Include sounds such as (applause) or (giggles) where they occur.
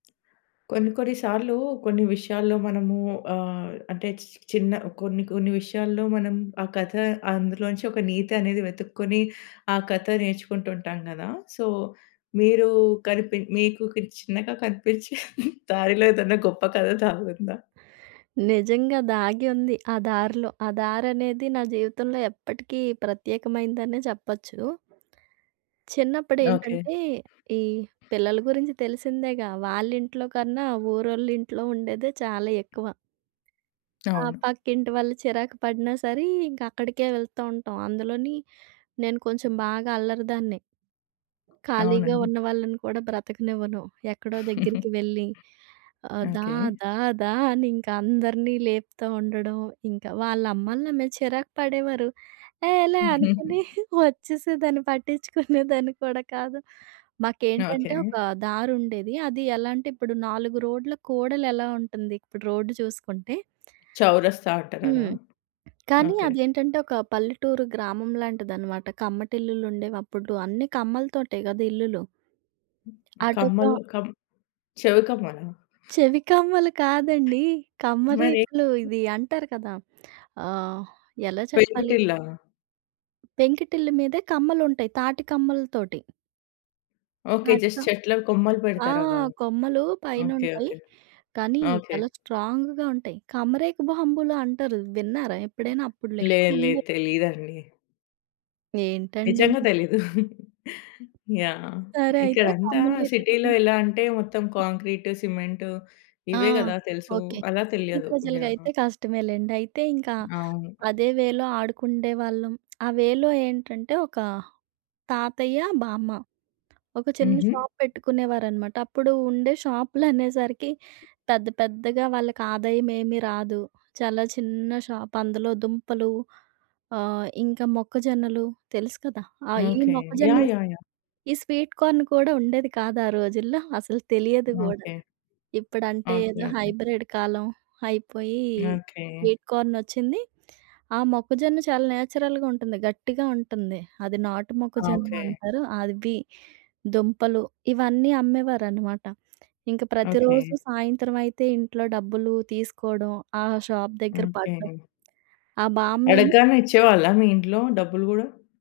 కొన్ని కొన్ని సార్లు కొన్ని విషయాల్లో మనము ఆహ్, అంటే చిన్న కొన్ని కొన్ని విషయాల్లో మనం ఆ కథ అందులో నుంచి ఒక నీతి అనేది వెతుక్కొని ఆ కథ నేర్చుకుంటూ ఉంటాం గదా! సో, మీరు కనిపిన్ మీకు కిన్ చిన్నగా కనిపించే దారిలో ఏదన్నా గొప్ప కథ దాగుందా? నిజంగా దాగి ఉంది. ఆ దారి, ఆ దారి అనేది నా జీవితంలో ఎప్పటికీ ప్రత్యేకమైందని చెప్పొచ్చు. చిన్నప్పుడు ఓకే. ఏంటంటే ఈ పిల్లల గురించి తెలిసిందేగా! వాళ్ల ఇంట్లో కన్నా ఊరోళ్ల ఇంట్లో ఉండేదే చాలా ఎక్కువ. ఆ! అవును. పక్కింటి వాళ్లు చిరాకు పడినా సరే, ఇంక అక్కడికే వెళ్తూ ఉంటాం. అందులో నేను కొంచెం బాగా అల్లరి దాన్ని. ఖాళీగా అవునండి. ఉన్న వాళ్లని కూడా బ్రతకనివ్వను. ఎక్కడో ఒక దగ్గరికి (chuckles) వెళ్లి ఆహ్, "దా, ఓకే. దా, దా!" అని ఇంకా అందరినీ లేపుతూ ఉండడం. ఇంక వాళ్ల అమ్మలైనా నా మీద చిరాకు పడేవారు. "ఏహ్! ఏలే" అనుకుని (giggles) వచ్చేసేదాన్ని, పట్టించుకునేదాన్ని కూడా కాదు. మాకేంటంటే ఓకే. ఒక దారి ఉండేది. అది ఎలా అంటే, ఇప్పుడు నాలుగు రోడ్ల కూడలి ఎలా ఉంటుంది? ఇప్పుడు రోడ్డు చూసుకుంటే చౌరస్తా (smacks lips) అంటున్నారా? హ్మ్. కానీ ఓకే. అదేంటంటే ఒక పల్లెటూరు గ్రామం లాంటిదన్నమాట. కమ్మటి ఇళ్లు ఉండేవి అప్పుడు, అన్ని కమ్మలతోనే కదా! ఇళ్ళుళ్లు. అటోగా కమ్మలు కం చెవి కమ్మనా? చెవి కమ్మలు కాదండి. కమ్మ రేకులు మరెంటి? ఇది అంటారు కదా! ఆహ్, ఎలా చెప్పాలి? పెంకుటిల్లా? పెంకిటిల్లు మీదే కమ్మలు ఉంటాయి. తాటి కమ్మలతోటి. ఓకే. జస్ట్ ఆటితో చెట్లలో కొమ్మలు ఆ! బెడతారు అవా? కొమ్మలు ఓకే. పైనుంటాయి. ఓకే. కానీ ఓకే. చాలా స్ట్రాంగ్‌గా ఉంటాయి. కమరేకు బాంబులు (giggles) అంటారు విన్నారా ఎప్పుడైనా? అప్పుడ్లో లేదు. లేదు. ఎక్కువుండేవి. తెలీదండి. ఏంటండి? నిజంగా దెలీదు. (chuckles) యాహ్! సరే అయితే ఇక్కడంతా కమ్మ సిటీలో రేకులు ఎలా అంటే మొత్తం కాంక్రీటు, సిమెంటు ఆ! ఇవే గదా! తెలుసు, ఓకే. అలా సిటీ తెలియదు. ప్రజలకి యాహ్! అయితే కష్టమే లెండి. అయితే ఇంకా అవును. అదే వేలో ఆడుకుండే వాళ్లం. ఆ వేలో ఏంటంటే, ఒక తాతయ్య, బామ్మ ఒక చిన్న హుహు. షాప్ పెట్టుకునేవారన్నమాట. అప్పుడు ఉండే షాపులనేసరికి పెద్ద పెద్దగా వాళ్లకి ఆదాయం ఏమీ రాదు. చాలా చిన్న షాప్. అందులో దుంపలు, ఆహ్, ఇంకా మొక్కజొన్నలు. తెలుసు కదా! ఆహ్, ఈ ఓకే. మొక్కజొన్న, యాహ్! Yes yeah! యాహ్! ఈ స్వీట్ కార్న్ కూడా ఉండేది కాదు ఆ రోజుల్లో. అసలు తెలియదు కూడా. ఓకే. ఇప్పుడంటే ఓకే. ఏదో ఓకే. హైబ్రిడ్ కాలం అయిపోయి ఓకే. స్వీట్ కార్న్ వచ్చింది. ఆ మొక్కజొన్న చాలా నేచురల్‌గా ఉంటుంది. గట్టిగా ఉంటుంది. అది నాటు మొక్కజొన్న ఓకే. అంటారు. అవ్వి, దుంపలు ఇవన్నీ అమ్మేవారన్నమాట. (smacks lips) ఇంక ఓకే. ప్రతిరోజూ సాయంత్రం అయితే ఇంట్లో డబ్బులు తీసుకోవడం, ఆ షాప్ దగ్గర పడడం. ఓకే. (smacks lips) ఆ బామ్మ ఏమో అడగగానే ఇచ్చేవాళ్ళ మీ ఇంట్లో డబ్బులు గూడా?